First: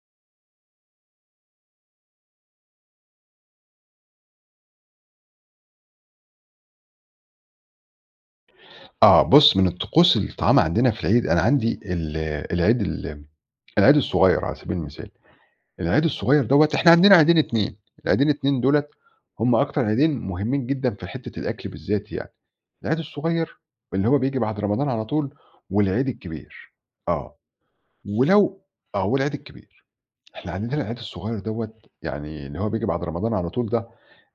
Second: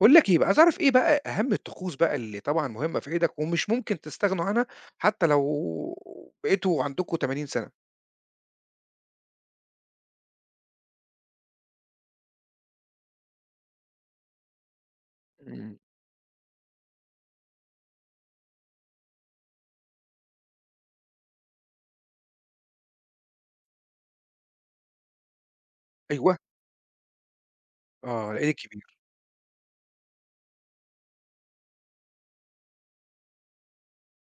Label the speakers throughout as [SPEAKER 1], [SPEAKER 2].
[SPEAKER 1] باقول لك إيه بقى، عايز أعرف إيه بقى أهم الطقوس بقى اللي طبعًا مهمة في عيدك ومش ممكن تستغنوا عنها حتى لو بقيتوا عندكم 80 سَنة؟
[SPEAKER 2] آه، بُص. من الطقوس اللي بتتعمل عندنا في العيد، أنا عندي ال العيد ال العيد الصغير على سبيل المثال،
[SPEAKER 1] إمم.
[SPEAKER 2] العيد الصغير دوّة. إحنا عندنا عيدين 2 العيدين 2 دُولة هم أكتر عيدين مهمين جدًا في حتّة الأكل بالذات يعني، العيد الصغير اللي هو بييجي بعد رمضان على طول، والعيد
[SPEAKER 1] أيوه،
[SPEAKER 2] الكبير، آه،
[SPEAKER 1] آه، العيد
[SPEAKER 2] ولو
[SPEAKER 1] الكبير،
[SPEAKER 2] آه، والعيد الكبير، إحنا عندنا العيد الصغير دوّة يعني اللي هو بييجي بعد رمضان على طول ده،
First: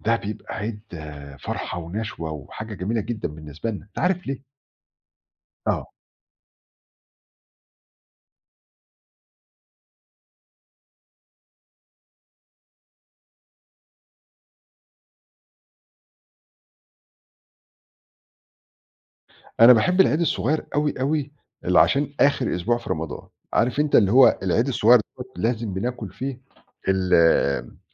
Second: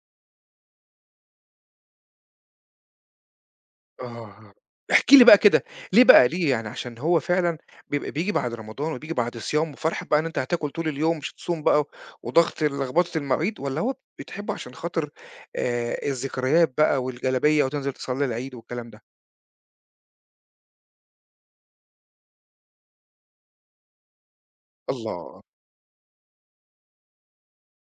[SPEAKER 2] ده بيبقى عيد فرحة ونشوة وحاجة جميلة جدًا بالنسبة لنا، أنت عارف ليه؟
[SPEAKER 1] آه، احكِ لي بقى كده.
[SPEAKER 2] آه.
[SPEAKER 1] ليه بقى، ليه يعني عشان هو فعلًا بيبقى بييجي بعد رمضان وبييجي بعد صيام وفرحة بقى إن أنت هتاكل طول اليوم مش هتصوم بقى وضغط لخبطة المواعيد والّا هو بتحبه عشان خاطر الذكريات بقى والجلابية وتنزل تصلّي العيد والكلام ده؟
[SPEAKER 2] أنا باحب العيد الصغير أوي، أوي، اللي عشان آخر أسبوع في رمضان، عارف أنت اللي هو العيد الصغير دوّة
[SPEAKER 1] الله!
[SPEAKER 2] لازم بناكل فيه ال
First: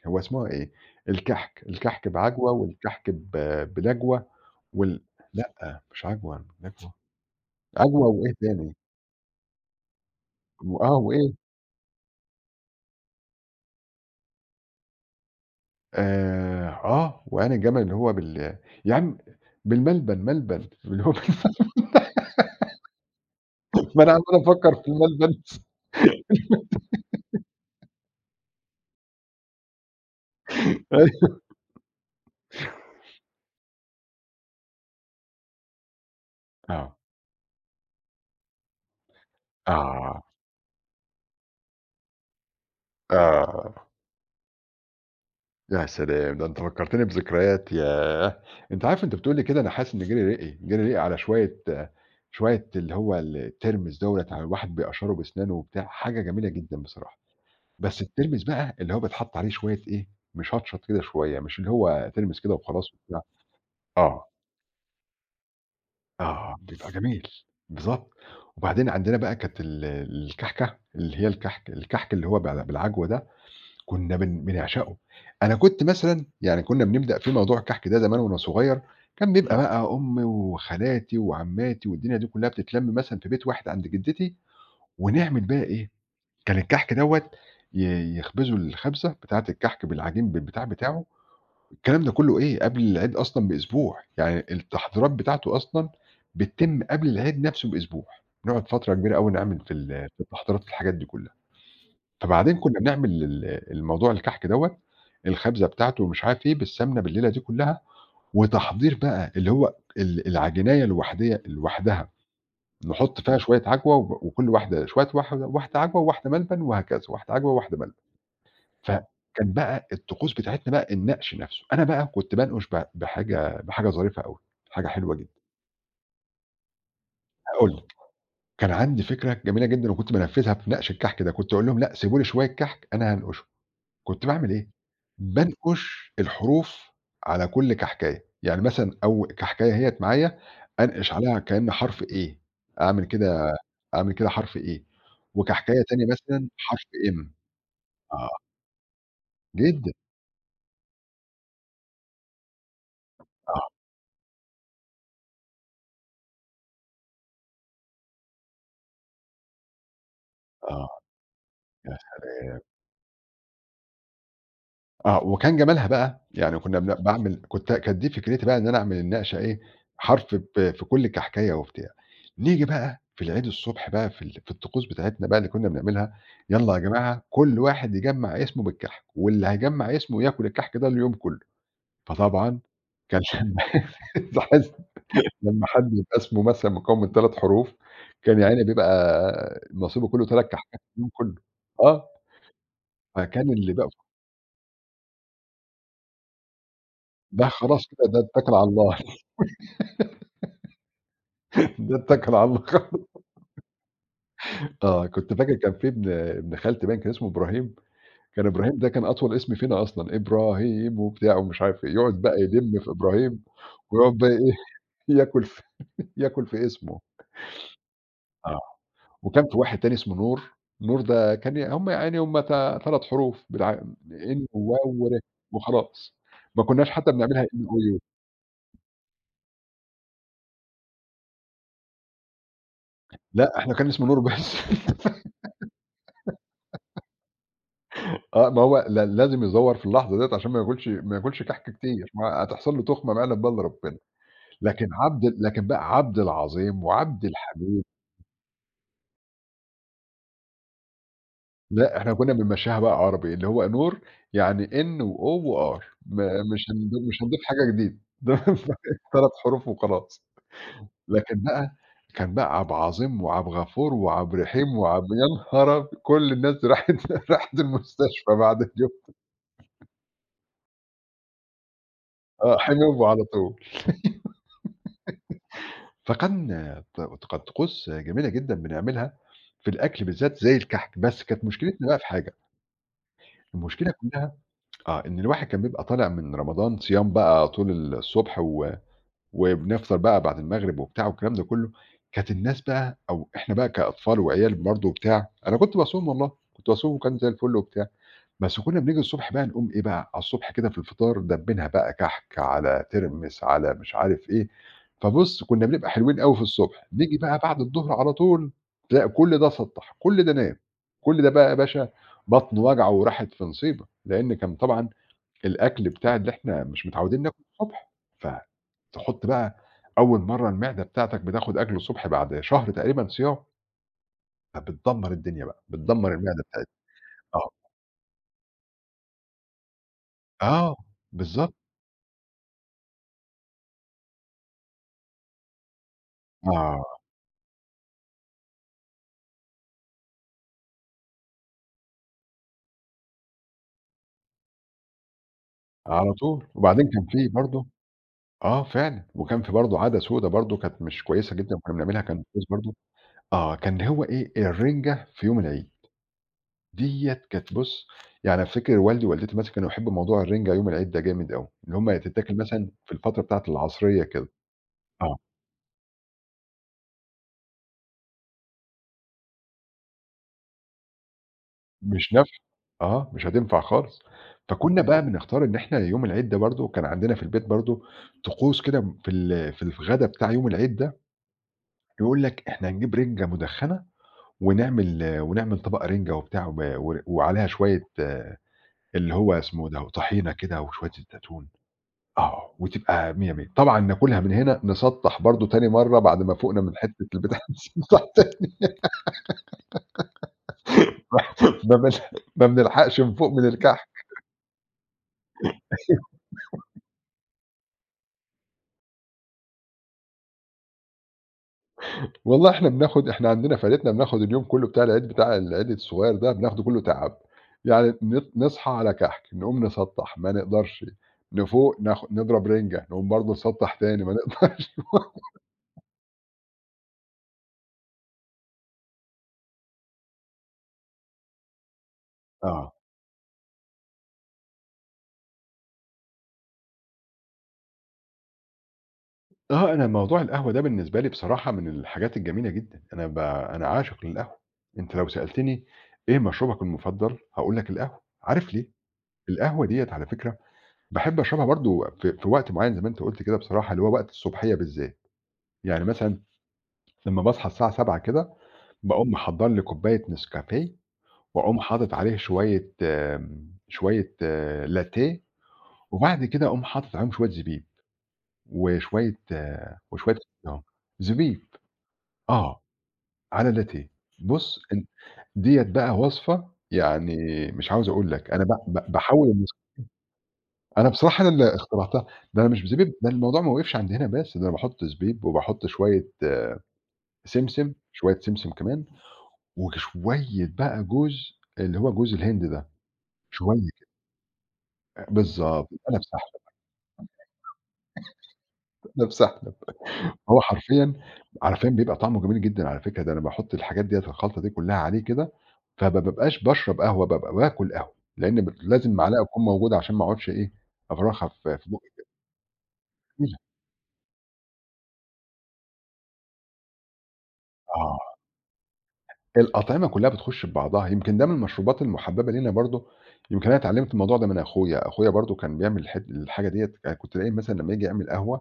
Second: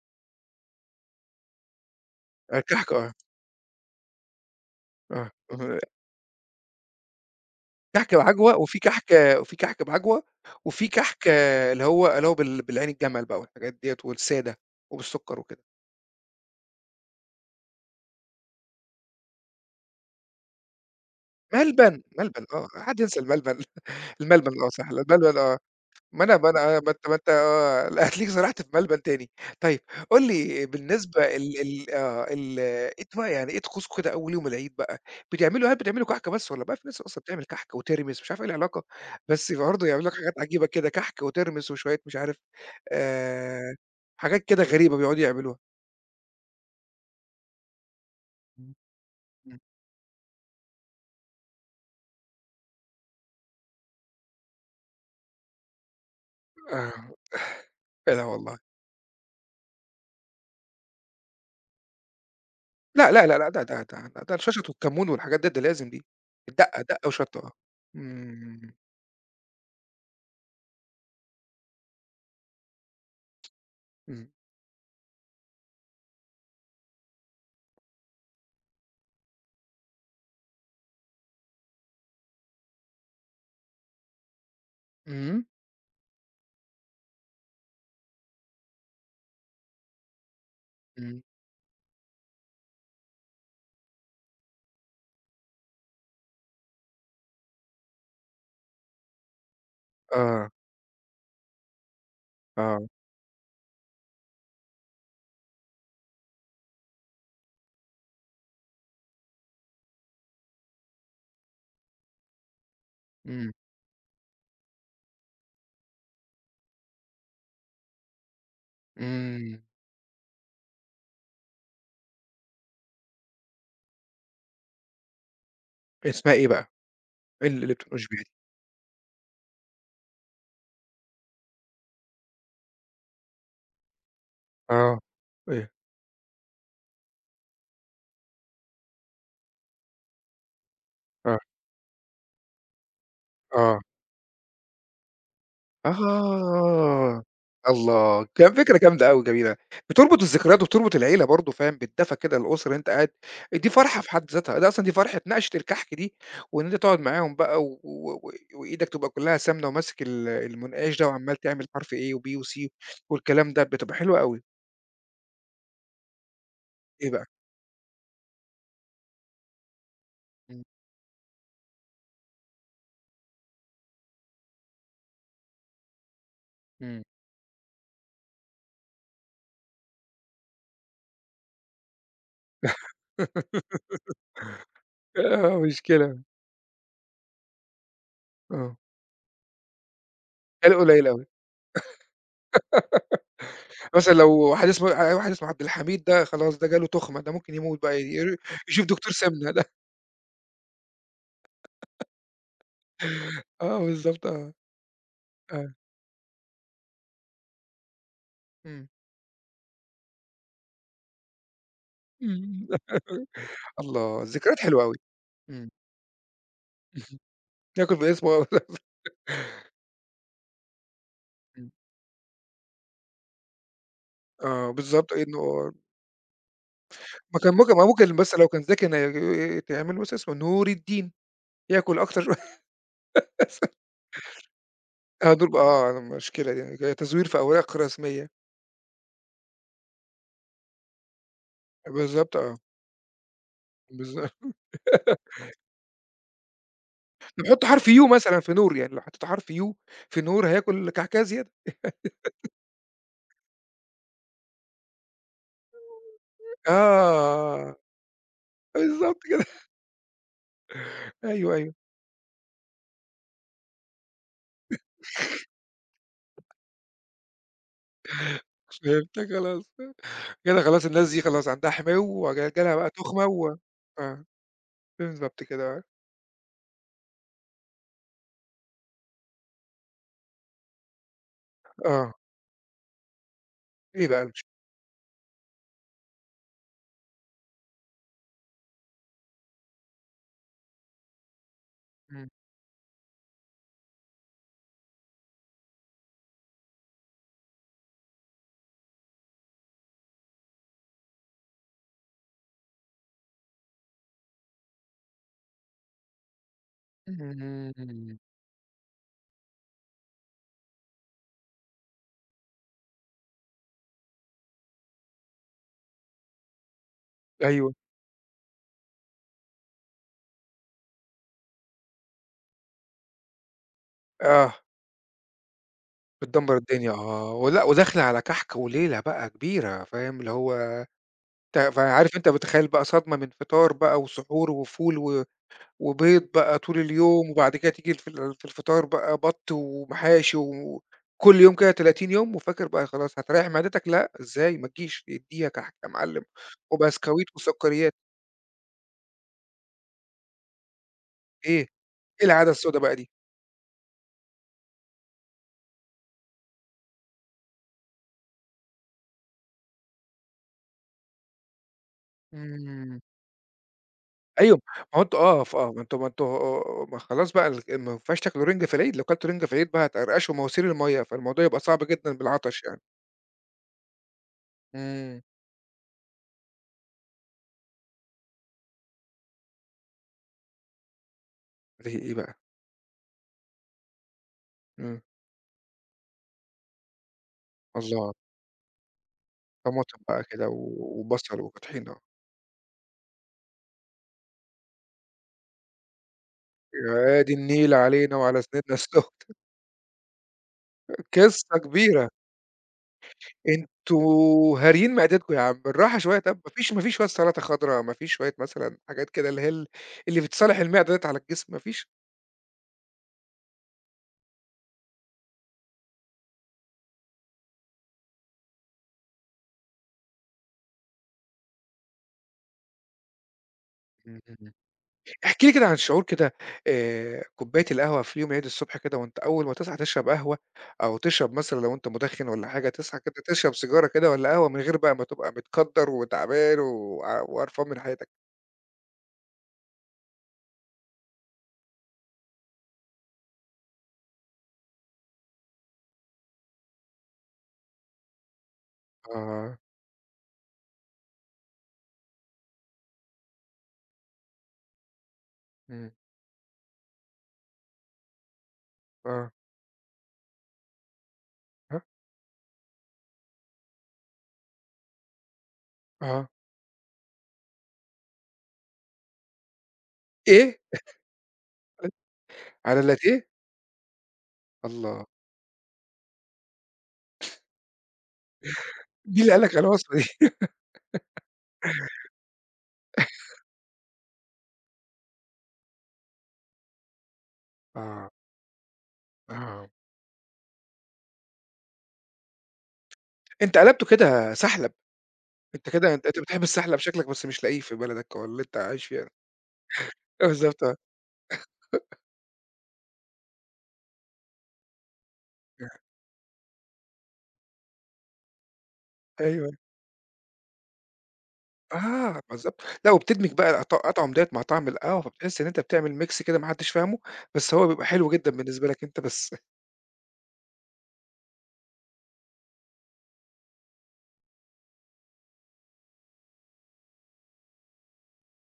[SPEAKER 2] هو اسمها إيه، الكحك، الكحك بعجوة
[SPEAKER 1] الكحك.
[SPEAKER 2] والكحك
[SPEAKER 1] آه،
[SPEAKER 2] بلجوة وال
[SPEAKER 1] آه.
[SPEAKER 2] لأ، مش عجوة، لجوة، عجوة
[SPEAKER 1] كحك
[SPEAKER 2] وإيه
[SPEAKER 1] بعجوة،
[SPEAKER 2] تاني،
[SPEAKER 1] وفي كحك وفي كحك بعجوة، وفي
[SPEAKER 2] وآه
[SPEAKER 1] كحك
[SPEAKER 2] وإيه،
[SPEAKER 1] اللي هو بالعين الجمل بقى والحاجات ديّة والسادة وبالسُكّر وكده.
[SPEAKER 2] آه، وعين الجمل اللي هو بال يا عم بالملبن، ملبن،
[SPEAKER 1] ملبن، ملبن، آه، حد ينسى الملبن؟
[SPEAKER 2] ما أنا عمّال
[SPEAKER 1] الملبن، آه
[SPEAKER 2] أفكّر في
[SPEAKER 1] صح،
[SPEAKER 2] الملبن
[SPEAKER 1] الملبن آه. ما أنا آه، ما أنت آه، لا هتلاقيك سرحت في ملبن تاني. طيب قُل لي بالنسبة
[SPEAKER 2] أيوه،
[SPEAKER 1] ال ال آه، ال إيه ت بقى يعني إيه طقوسكم كده أول يوم العيد بقى؟ هل بتعملوا كحك بس والّا بقى في
[SPEAKER 2] آه،
[SPEAKER 1] ناس أصلًا بتعمل كحك وترمس مش عارف إيه العلاقة، بس برضه يعملوا لك
[SPEAKER 2] آه،
[SPEAKER 1] حاجات عجيبة كده كحك وترمس وشوية مش عارف، آآ،
[SPEAKER 2] آه.
[SPEAKER 1] حاجات كده غريبة بيقعدوا يعملوها.
[SPEAKER 2] يا سلام! ده أنت فكّرتني بذكريات ياه!
[SPEAKER 1] إمم،
[SPEAKER 2] أنت عارف أنت بتقول لي كده
[SPEAKER 1] إمم.
[SPEAKER 2] أنا حاسس إن جِري رِقي، جِري رِقي على شوية اللي هو الترمس دوّة ع الواحد بيقشّره بأسنانه وبتاع، حاجة جميلة جدًا
[SPEAKER 1] آه،
[SPEAKER 2] بصراحة، بس
[SPEAKER 1] إيه ده
[SPEAKER 2] الترمس
[SPEAKER 1] والله!
[SPEAKER 2] بقى اللي هو بيتحط عليه شوية إيه، مشطشط كده شوية، مش اللي هو ترمس كده وخلاص
[SPEAKER 1] لأ،
[SPEAKER 2] وبتاع.
[SPEAKER 1] لأ، لأ، لأ، ده ده ده
[SPEAKER 2] آه،
[SPEAKER 1] ده الشَشَط والكمون والحاجات ديّة ده لازم دي.
[SPEAKER 2] آه، آه،
[SPEAKER 1] الدقة،
[SPEAKER 2] بيبقى
[SPEAKER 1] دقة
[SPEAKER 2] جميل،
[SPEAKER 1] وشطة آه.
[SPEAKER 2] بالضبط.
[SPEAKER 1] إمم، إمم،
[SPEAKER 2] وبعدين عندنا بقى كانت الكحكة اللي هي الكحك اللي هو بالعجوة ده كنا
[SPEAKER 1] إمم.
[SPEAKER 2] بن بنعشقه. أنا كنت مثلًا يعني كنا بنبدأ فيه موضوع الكحك ده زمان وأنا صغير، كان بيبقى بقى أمي وخالاتي وعماتي والدنيا دي كلها بتتلم مثلًا في بيت واحد عند جدتي، ونعمل
[SPEAKER 1] إمم،
[SPEAKER 2] بقى إيه، كان الكحك دوّة يخبزوا الخبزة بتاعة الكحك بالعجين بالبتاع بتاعه،
[SPEAKER 1] إمم.
[SPEAKER 2] الكلام ده كله إيه، قبل العيد أصلًا بأسبوع، يعني التحضيرات بتاعته أصلًا بتتم قبل العيد نفسه بأسبوع، بنقعد فترة كبيرة أوي نعمل في في
[SPEAKER 1] آه،
[SPEAKER 2] التحضيرات في الحاجات دي كلها. فبعدين كُنّا
[SPEAKER 1] آه،
[SPEAKER 2] بنعمل ال الموضوع الكحك دوّة، الخبزة بتاعته ومش عارف إيه بالسمنة بالليلة دي كُلّها، وتحضير بقى اللي هو العجيناية الوحدية لوحدها، نحُط فيها
[SPEAKER 1] إمم،
[SPEAKER 2] شوية عجوة وكل واحدة شوية واحدة واحدة عجوة وواحدة ملبن وهكذا، واحدة عجوة وواحدة ملبن، فكان
[SPEAKER 1] إمم.
[SPEAKER 2] بقى الطقوس بتاعتنا بقى النقش نَفْسه، أنا بقى كنت بانقش بحاجة ظريفة أوي، حاجة حلوة جدًا،
[SPEAKER 1] اسمها إيه بقى؟ إيه اللي
[SPEAKER 2] هاقول لك،
[SPEAKER 1] بتنقش بيها دي؟
[SPEAKER 2] كان عندي فكرة جميلة جدًا وكنت بانفّذها في نقش الكحك ده، كنت أقول لهم لأ سيبوا لي شوية كحك أنا هانقشه. كنت باعمل إيه،
[SPEAKER 1] آه. إيه؟
[SPEAKER 2] بانقش الحروف على كل كحكاية، يعني مثلًا أو كحكاية أهيّة معايا أنقش عليها
[SPEAKER 1] آه،
[SPEAKER 2] كأن حرف A، أعمل كده،
[SPEAKER 1] آه،
[SPEAKER 2] أعمل كده حرف A، وكحكاية تانية مثلًا حرف
[SPEAKER 1] آه،
[SPEAKER 2] M.
[SPEAKER 1] الله!
[SPEAKER 2] آه،
[SPEAKER 1] كان فكرة جامدة أوي، جميلة.
[SPEAKER 2] جدًا،
[SPEAKER 1] بتربط الذكريات وبتربط العيلة برضه فاهم، بالدفى كده الأسرة اللي أنت قاعد.
[SPEAKER 2] آه،
[SPEAKER 1] دي فرحة في حد ذاتها، ده أصلًا دي فرحة نقشة الكحك دي، وإن أنت تقعد معاهم بقى و وإيدك تبقى كلها سمنة وماسك ال
[SPEAKER 2] آه،
[SPEAKER 1] المنقاش ده وعمّال تعمل حرف
[SPEAKER 2] يا
[SPEAKER 1] A وB
[SPEAKER 2] سلام!
[SPEAKER 1] وC والكلام ده، بتبقى حلوة أوي.
[SPEAKER 2] آه، وكان جمالها بقى يعني كنّا بن إمم.
[SPEAKER 1] إيه بقى؟
[SPEAKER 2] باعمل كنت كانت دي فكرتي بقى إن أنا أعمل النقشة إيه، حرف
[SPEAKER 1] إمم،
[SPEAKER 2] ب في كل كحكاية وبتاع. نيجي بقى في العيد الصبح بقى في في الطقوس بتاعتنا بقى اللي كنّا بنعملها، يالّا يا
[SPEAKER 1] إمم،
[SPEAKER 2] جماعة كل واحد يجمّع اسمه بالكحك، واللي هيجمّع اسمه ياكل الكحك ده اليوم كلّه. فطبعًا كان لمّا تحس
[SPEAKER 1] آه،
[SPEAKER 2] لمّا حد يبقى
[SPEAKER 1] مشكلة.
[SPEAKER 2] اسمه مثلًا مكوّن من 3 حروف، كان يا عيني
[SPEAKER 1] آه.
[SPEAKER 2] بيبقى نصيبه كلّه 3
[SPEAKER 1] كان
[SPEAKER 2] كحكات
[SPEAKER 1] قليل
[SPEAKER 2] اليوم
[SPEAKER 1] أوي.
[SPEAKER 2] كلّه. آه، فكان اللي بقى
[SPEAKER 1] مثلًا لو واحد اسمه عبد الحميد ده خلاص، ده جاله تُخمة، ده
[SPEAKER 2] ده
[SPEAKER 1] ممكن يموت
[SPEAKER 2] خلاص
[SPEAKER 1] بقى،
[SPEAKER 2] كده ده اتّكل على
[SPEAKER 1] يشوف
[SPEAKER 2] الله.
[SPEAKER 1] دكتور سِمنة ده.
[SPEAKER 2] ده اتكل على الله خالص.
[SPEAKER 1] آه بالضبط آه،
[SPEAKER 2] آه، كنت فاكر كان
[SPEAKER 1] آه.
[SPEAKER 2] في ابن خالتي باين كان اسمه إبراهيم، كان إبراهيم ده
[SPEAKER 1] إمم،
[SPEAKER 2] كان أطول اسم فينا أصلًا، إبراهيم وبتاع ومش عارف إيه، يقعد بقى
[SPEAKER 1] إمم،
[SPEAKER 2] يلِم في إبراهيم ويقعد
[SPEAKER 1] الله!
[SPEAKER 2] بقى إيه،
[SPEAKER 1] ذكريات حلوة أوي.
[SPEAKER 2] ياكل في
[SPEAKER 1] إمم،
[SPEAKER 2] ياكل في اسمه،
[SPEAKER 1] ياكل باسمه.
[SPEAKER 2] آه، وكان في واحد تاني اسمه نور، نور ده كان ي
[SPEAKER 1] إمم،
[SPEAKER 2] هم يعني هم تا 3 حروف إن
[SPEAKER 1] آه
[SPEAKER 2] وواو ور
[SPEAKER 1] بالضبط إنه.
[SPEAKER 2] وخلاص، ما كناش حتى
[SPEAKER 1] ما
[SPEAKER 2] بنعملها
[SPEAKER 1] كان
[SPEAKER 2] إن
[SPEAKER 1] ممكن
[SPEAKER 2] أو
[SPEAKER 1] ما
[SPEAKER 2] يو،
[SPEAKER 1] ممكن بس لو كان ذكي إنه تعمل مثلًا اسمه نور الدين، ياكل أكتر.
[SPEAKER 2] لأ إحنا كان اسمه نور بس.
[SPEAKER 1] آه، دول آه، مشكلة دي، تزوير في أوراق رسمية.
[SPEAKER 2] آه، ما هو لازم يزوّر في اللحظة ديّة عشان ما ياكلش كحك كتير،
[SPEAKER 1] بالضبط
[SPEAKER 2] ما
[SPEAKER 1] آه،
[SPEAKER 2] هتحصل له تخمة ما يعلم بها إلّا ربنا،
[SPEAKER 1] بالضبط.
[SPEAKER 2] لكن بقى عبد العظيم وعبد
[SPEAKER 1] نحط
[SPEAKER 2] الحميد.
[SPEAKER 1] حرف يو مثلًا في نور، يعني لو حطيت حرف يو في نور هياكل كعكعة زيادة.
[SPEAKER 2] لأ إحنا كنا بنمشّيها بقى عربي، اللي هو نور يعني N وO وR، ما مش
[SPEAKER 1] آه،
[SPEAKER 2] هن مش هنضيف
[SPEAKER 1] آه،
[SPEAKER 2] حاجة
[SPEAKER 1] آه،
[SPEAKER 2] جديدة، تمام.
[SPEAKER 1] بالضبط
[SPEAKER 2] 3
[SPEAKER 1] كده.
[SPEAKER 2] حروف وخلاص، لكن
[SPEAKER 1] أيوه، أيوه،
[SPEAKER 2] بقى كان بقى عبد العظيم وعبد الغفور وعبد الرحيم وعبد يا نهار أبي كل الناس دي راحت راحت المستشفى بعد اليوم.
[SPEAKER 1] فهمتك خلاص. كده خلاص الناس دي خلاص عندها حماوة
[SPEAKER 2] آه،
[SPEAKER 1] جالها بقى
[SPEAKER 2] حميهم على
[SPEAKER 1] تخمة
[SPEAKER 2] طول.
[SPEAKER 1] و… آه، بالضبط كده.
[SPEAKER 2] فكان ت كانت طقوس جميلة جدًا بنعملها في الأكل بالذات زي الكحك، بس كانت مشكلتنا بقى في
[SPEAKER 1] آه،
[SPEAKER 2] حاجة، المشكلة
[SPEAKER 1] إيه بقى
[SPEAKER 2] كلّها آه، إن الواحد كان بيبقى طالع من رمضان صيام بقى طول الصبح وبنفطر بقى بعد المغرب وبتاع والكلام ده كلّه،
[SPEAKER 1] إمم؟
[SPEAKER 2] كانت الناس بقى أو إحنا بقى كأطفال وعيال برضه وبتاع، أنا كنت باصوم والله، كنت باصوم وكان زي الفل وبتاع. بس كُنّا بنيجي الصبح بقى نقوم إيه بقى، على الصبح كده في الفطار دبّينها بقى كحك، على ترمس، على مش عارف إيه، فبُص كُنّا بنبقى حلوين أوي في الصبح، نيجي بقى بعد الضهر على
[SPEAKER 1] إمم،
[SPEAKER 2] طول تلاقي كل ده سطّح، كل ده نام، كل ده بقى يا باشا بطنه وجعه وراحت في نصيبة، لإن كان طبعًا الأكل بتاع اللي إحنا مش متعودين ناكله
[SPEAKER 1] أيوه.
[SPEAKER 2] الصبح، فتحُط بقى أول مرّة المعدة بتاعتك بتاخد أكل الصبح بعد شهر تقريبًا صيام،
[SPEAKER 1] آه،
[SPEAKER 2] فبتدمّر الدنيا بقى، بتدمّر المعدة
[SPEAKER 1] بتدمّر
[SPEAKER 2] بتاعتنا،
[SPEAKER 1] الدنيا آه،
[SPEAKER 2] آه،
[SPEAKER 1] ولأ وداخلة على كحك وليلة بقى كبيرة، فاهم اللي هو.
[SPEAKER 2] آه، بالضبط،
[SPEAKER 1] فعارف أنت متخيّل بقى صدمة من فطار بقى وسحور وفول وبيض بقى طول
[SPEAKER 2] آه.
[SPEAKER 1] اليوم، وبعد كده تيجي في الفطار بقى بَط ومحاشي وكل يوم كده 30 يوم، وفاكر بقى خلاص هتريّح معدتك، لأ إزاي ما تجيش، ادّيها كحك يا
[SPEAKER 2] على
[SPEAKER 1] معلم.
[SPEAKER 2] طول، وبعدين كان
[SPEAKER 1] وبسكويت
[SPEAKER 2] في برضه
[SPEAKER 1] وسكريات.
[SPEAKER 2] آه فعلًا، وكان في برضه عادة سودا برضه كانت مش كويسة جدًا
[SPEAKER 1] إيه؟
[SPEAKER 2] وكنا بنعملها كان
[SPEAKER 1] إيه
[SPEAKER 2] كويس
[SPEAKER 1] العادة
[SPEAKER 2] برضه.
[SPEAKER 1] السودا بقى دي؟
[SPEAKER 2] آه، كان هو إيه، الرنجة في يوم العيد، ديّة كانت بُص، يعني أفتكر والدي ووالدتي مثلًا كانوا يحبوا موضوع الرنجة يوم العيد ده جامد أوي، اللي هم تتاكل مثلًا في
[SPEAKER 1] إمم،
[SPEAKER 2] الفترة بتاعة العصرية كده،
[SPEAKER 1] أيوه. ما هو
[SPEAKER 2] آه،
[SPEAKER 1] أنتم آه، ف آه، ما أنتم ما أنتم ما خلاص بقى ما ينفعش تاكلوا رِنج في العيد، لو كلتوا رِنج في العيد بقى هتقرقشوا مواسير المَيّة، فالموضوع يبقى صعب
[SPEAKER 2] مش
[SPEAKER 1] جدًا
[SPEAKER 2] نافعة.
[SPEAKER 1] بالعطش يعني.
[SPEAKER 2] آه، مش هتنفع خالص، فكنا بقى
[SPEAKER 1] إمم.
[SPEAKER 2] بنختار إن إحنا يوم العيد ده برضه كان عندنا في البيت برضه طقوس كده في في الغدا بتاع يوم العيد ده،
[SPEAKER 1] زي إيه
[SPEAKER 2] يقول
[SPEAKER 1] بقى؟
[SPEAKER 2] لك إحنا هنجيب رنجة مدخنة
[SPEAKER 1] إمم،
[SPEAKER 2] ونعمل طبق رِنجة وبتاع وب و وعليها شوية
[SPEAKER 1] الله.
[SPEAKER 2] آه، اللي هو اسمه ده
[SPEAKER 1] طماطم بقى
[SPEAKER 2] طحينة
[SPEAKER 1] كده
[SPEAKER 2] كده
[SPEAKER 1] و
[SPEAKER 2] وشوية زيت
[SPEAKER 1] وبصل
[SPEAKER 2] زيتون،
[SPEAKER 1] وطحينة.
[SPEAKER 2] آه، وتبقى مِيَّة، مِيَّة. طبعًا ناكلها من هنا نسطّح برضه تاني مرّة بعد ما فُقنا من
[SPEAKER 1] يا
[SPEAKER 2] حتة
[SPEAKER 1] واد
[SPEAKER 2] البتاع
[SPEAKER 1] النيل
[SPEAKER 2] نسطح،
[SPEAKER 1] علينا وعلى أسناننا السُّخن! قصّة
[SPEAKER 2] ما بن
[SPEAKER 1] كبيرة.
[SPEAKER 2] ما بنلحقش نفُوق من الكحك.
[SPEAKER 1] أنتم هاريين معدتكم يا عم، بالراحة شوية. طَب ما فيش شوية سلطة خضرا، ما فيش شوية مثلًا حاجات كده اللي هي ال اللي بتصالح المعدة ديّة على الجسم ما فيش؟
[SPEAKER 2] والله إحنا بناخد إحنا عندنا فَلتنا بناخد اليوم كُلّه بتاع العيد بتاع العيد الصغير ده بناخده كُلّه تعب، يعني نصحى على كحك، نقوم نسطّح، ما نقدرش، نفُوق نضرب رِنجة، نقوم برضه نسطّح تاني ما
[SPEAKER 1] إمم.
[SPEAKER 2] نقدرش.
[SPEAKER 1] احكِ لي كده عن شعور كده، كوباية القهوة في يوم العيد الصبح كده، وأنت أول ما تصحى تشرب قهوة أو تشرب مثلًا لو أنت مُدخِن والّا حاجة
[SPEAKER 2] آه.
[SPEAKER 1] تصحى كده تشرب سيجارة كده والّا قهوة من غير بقى ما تبقى متكدَّر وتعبان وقرفان من حياتك؟
[SPEAKER 2] آه، أنا موضوع القهوة ده بالنسبة لي بصراحة من الحاجات الجميلة جدًا، أنا عاشق للقهوة، أنت لو سألتني إيه مشروبك المفضل، هاقول لك القهوة، عارف ليه؟
[SPEAKER 1] آه،
[SPEAKER 2] القهوة ديّة على فكرة باحب أشربها برضه في في وقت معيّن زي ما أنت قُلت كده بصراحة، اللي هو وقت الصبحية بالذات، يعني
[SPEAKER 1] إمم.
[SPEAKER 2] مثلًا لمّا باصحى الساعة 07:00 كده، باقوم
[SPEAKER 1] آه.
[SPEAKER 2] محضّر لي كوباية نسكافيه، وأقوم
[SPEAKER 1] ها.
[SPEAKER 2] حاطط عليه شوية آه، لاتيه، وبعد
[SPEAKER 1] آه.
[SPEAKER 2] كده أقوم حاطط عليهم شوية زبيب، وشوية آه، وشوية
[SPEAKER 1] إيه؟
[SPEAKER 2] آه، زبيب، آه.
[SPEAKER 1] على اللاتيه؟
[SPEAKER 2] على لاتيه. بُص أن
[SPEAKER 1] الله!
[SPEAKER 2] ديّة بقى وصفة يعني مش عاوز أقول لك، أنا ب ب
[SPEAKER 1] مين
[SPEAKER 2] باحاول
[SPEAKER 1] اللي قال
[SPEAKER 2] إني
[SPEAKER 1] لك على الوصفة دي؟
[SPEAKER 2] أنا بصراحة أنا اللي اخترعتها، ده أنا مش بزبيب ده الموضوع ما وقفش عند هنا بس، ده أنا باحط زبيب وباحط شوية آه، سمسم،
[SPEAKER 1] آه،
[SPEAKER 2] شوية سمسم كمان
[SPEAKER 1] آه.
[SPEAKER 2] وشوية بقى جوز اللي هو جوز الهند ده،
[SPEAKER 1] أنت
[SPEAKER 2] شوية
[SPEAKER 1] قلبته كده سحلب.
[SPEAKER 2] آه،
[SPEAKER 1] أنت
[SPEAKER 2] بالضبط، يبقى
[SPEAKER 1] كده
[SPEAKER 2] أنا
[SPEAKER 1] أنت أنت
[SPEAKER 2] بسحب،
[SPEAKER 1] بتحب السحلب شكلك، بس مش لاقيه في بلدك أو اللي أنت عايش
[SPEAKER 2] أنا
[SPEAKER 1] فيها.
[SPEAKER 2] بسحب.
[SPEAKER 1] آه،
[SPEAKER 2] هو
[SPEAKER 1] بالضبط آه.
[SPEAKER 2] حرفيًا حرفيًا بيبقى طعمه جميل جدًا على فكرة، ده أنا باحُط الحاجات ديّة الخلطة دي كلّها عليه كده، فما بابقاش باشرب قهوة، بابقى باكل قهوة، لإن لازم معلقة تكون
[SPEAKER 1] أيوه.
[SPEAKER 2] موجودة عشان ما اقعدش إيه، أفرخها في في بُقّي
[SPEAKER 1] آه، بالضبط. لأ وبتدمج
[SPEAKER 2] تقيلة.
[SPEAKER 1] بقى أطعم ديّة مع طعم القهوة، فبتحس إن أنت بتعمل mix كده ما حدش فاهمه، بس هو بيبقى حلو
[SPEAKER 2] آه،
[SPEAKER 1] جدًا بالنسبة لك أنت بس.
[SPEAKER 2] الأطعمة كلّها بتخُش في بعضها، يمكن ده من المشروبات المُحببة لينا برضه، يمكن أنا اتعلّمت الموضوع ده من أخويا، أخويا برضه كان بيعمل الحاجة ديّة كنت ألاقيه مثلًا لمّا ييجي يعمل قهوة،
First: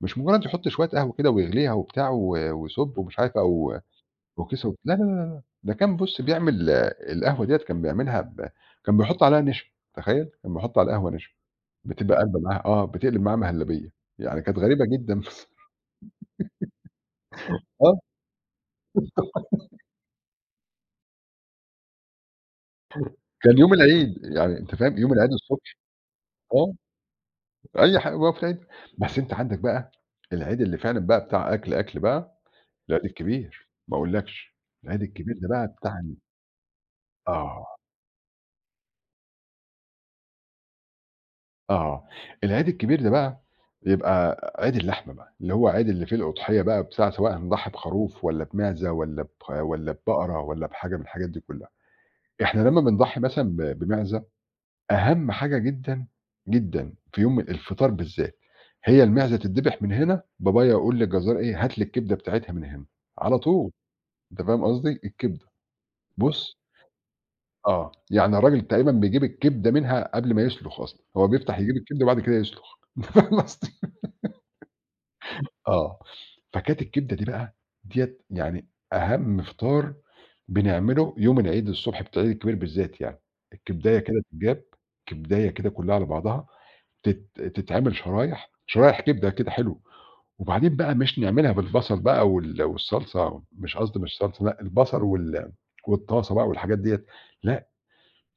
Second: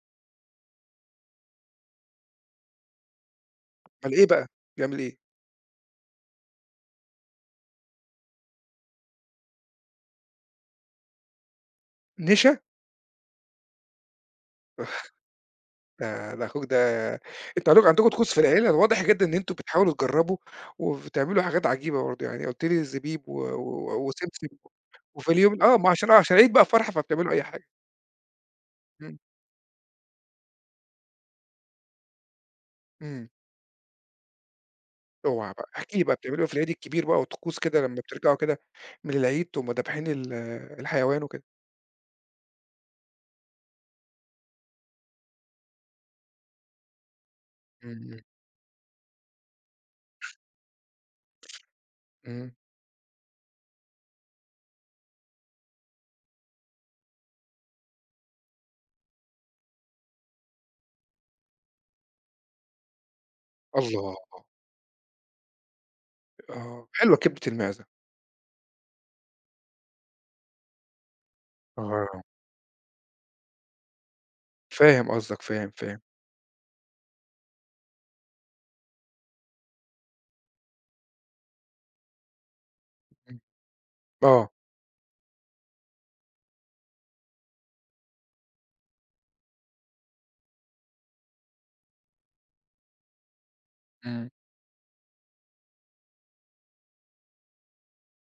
[SPEAKER 2] مش مجرّد يحُط شوية قهوة كده ويغليها وبتاع ويصُب ومش عارف أو
[SPEAKER 1] أومال إيه بقى؟
[SPEAKER 2] وكيس وب لا،
[SPEAKER 1] بيعمل
[SPEAKER 2] لا، لا،
[SPEAKER 1] إيه؟
[SPEAKER 2] لا، ده كان بُص بيعمل القهوة ديّة كان بيعملها كان بيحُط عليها نشا، تخيّل! كان بيحُط على القهوة نشا، بتبقى قالبة
[SPEAKER 1] نشا؟
[SPEAKER 2] معاه آه، بتقلب معاه مهلبية، يعني كانت غريبة جدًا بس
[SPEAKER 1] ده ده أخوك ده. أنتم عليكم
[SPEAKER 2] آه،
[SPEAKER 1] عندكم طقوس في العيلة، واضح جدًا إن أنتم بتحاولوا تجربوا وبتعملوا حاجات عجيبة برضه، يعني قُلت لي زبيب و
[SPEAKER 2] كان يوم
[SPEAKER 1] و
[SPEAKER 2] العيد،
[SPEAKER 1] وسمسم.
[SPEAKER 2] يعني أنت فاهم يوم العيد
[SPEAKER 1] وفي اليوم
[SPEAKER 2] الصبح.
[SPEAKER 1] آه، ما عشان آه، عشان العيد بقى
[SPEAKER 2] آه،
[SPEAKER 1] فرحة فبتعملوا أي حاجة.
[SPEAKER 2] أي حاجة بقى في العيد، بس
[SPEAKER 1] إمم،
[SPEAKER 2] أنت عندك بقى العيد اللي فعلًا بقى بتاع أكل، أكل بقى، العيد
[SPEAKER 1] إمم.
[SPEAKER 2] الكبير، ما أقولكش، العيد الكبير ده
[SPEAKER 1] اوعى بقى،
[SPEAKER 2] بقى
[SPEAKER 1] احكِ
[SPEAKER 2] بتاع
[SPEAKER 1] لي بقى بتعملوا إيه في العيد الكبير بقى وطقوس
[SPEAKER 2] آه.
[SPEAKER 1] كده لمّا بترجعوا كده من العيد تقوموا ذابحين ال الحيوان وكده؟
[SPEAKER 2] آه، العيد الكبير ده بقى بيبقى عيد اللحمة بقى، اللي هو عيد اللي فيه الأُضحية بقى بتاع سواء هنضحّي
[SPEAKER 1] إمم،
[SPEAKER 2] بخروف والّا بمعزة والّا ببقرة والّا بحاجة من الحاجات دي كلّها.
[SPEAKER 1] إمم.
[SPEAKER 2] إحنا لمّا بنضحّي مثلًا بمعزة، أهم حاجة جدًا، جدًا في يوم الفطار بالذات، هي المعزة تتذبح من هنا، بابايا يقول للجزار إيه، "هات لي الكبدة بتاعتها من هنا." على طول،
[SPEAKER 1] الله!
[SPEAKER 2] أنت فاهم قصدي؟ الكبدة. بُص.
[SPEAKER 1] آه، حلوة كبدة المعزة.
[SPEAKER 2] آه، يعني الراجل تقريبًا بيجيب الكبدة منها قبل ما يسلُخ أصلًا، هو بيفتح يجيب الكبدة
[SPEAKER 1] آه،
[SPEAKER 2] وبعد كده يسلُخ. أنت فاهم قصدي؟
[SPEAKER 1] فاهم قصدك، فاهم،
[SPEAKER 2] آه،
[SPEAKER 1] فاهم.
[SPEAKER 2] فكانت الكبدة دي بقى، ديّة يعني أهم فطار بنعمله يوم العيد الصبح بتاع العيد الكبير بالذات يعني،
[SPEAKER 1] إمم،
[SPEAKER 2] الكبداية كده
[SPEAKER 1] آه،
[SPEAKER 2] تتجاب، كبداية كده كلّها على بعضها، تتعمل شرايح، شرايح كبدة كده حلو، وبعدين بقى مش نعملها بالبصل بقى والصلصة مش قصدي مش
[SPEAKER 1] إمم،
[SPEAKER 2] صلصة لأ، البصل والطاسة بقى والحاجات ديّة، لأ،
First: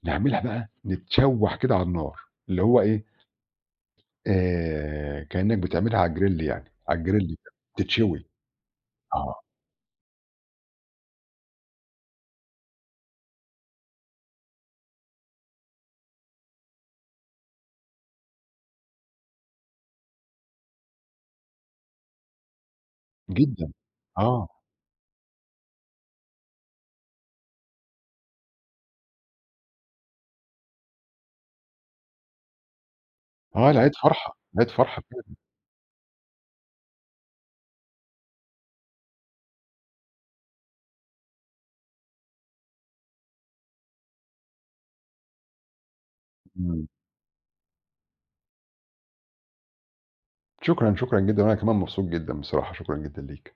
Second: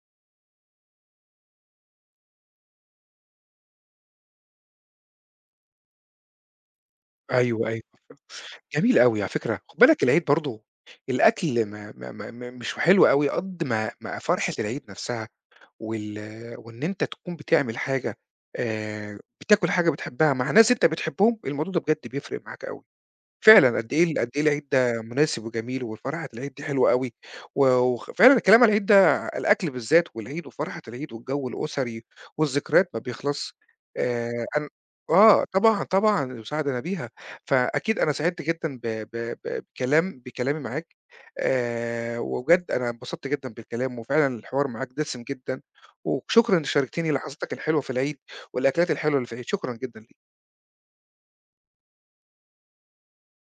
[SPEAKER 2] نعملها بقى نتشوّح كده على النار، اللي هو إيه، كإنّك بتعملها على الgrill يعني، على الgrill كده،
[SPEAKER 1] أيوه، أيوه.
[SPEAKER 2] تتشوي.
[SPEAKER 1] جميل أوي على
[SPEAKER 2] آه.
[SPEAKER 1] فكرة. خُد بالك العيد برضه الأكل ما مش حلو أوي قد ما ما فرحة العيد نفسها. وال وإن أنت تكون بتعمل حاجة، بتاكل حاجة بتحبها مع ناس أنت بتحبهم، الموضوع ده بجد بيفرق معاك أوي.
[SPEAKER 2] جدًا.
[SPEAKER 1] فعلًا قد إيه
[SPEAKER 2] آه.
[SPEAKER 1] العيد ده مناسب وجميل، وفرحة العيد دي حلوة أوي، و وخ فعلًا الكلام على العيد ده، الأكل بالذات والعيد وفرحة العيد والجو الأسري والذكريات ما بيخلصش.
[SPEAKER 2] آه، العيد فرحة، العيد
[SPEAKER 1] أن
[SPEAKER 2] فرحة فعلًا.
[SPEAKER 1] آه طبعًا، طبعًا وسعد أنا بيها، فأكيد أنا سعدت جدًا ب ب ب بكلام بكلامي معاك، وبجد أنا انبسطت جدًا بالكلام، وفعلًا الحوار معاك دسم جدًا، وشكرًا إن
[SPEAKER 2] إمم.
[SPEAKER 1] شاركتني لحظاتك الحلوة في العيد والأكلات الحلوة اللي في العيد، شكرًا جدًا ليك.
[SPEAKER 2] شكرًا، شكرًا جدًا وأنا كمان مبسوط جدًا بصراحة، شكرًا جدًا ليك.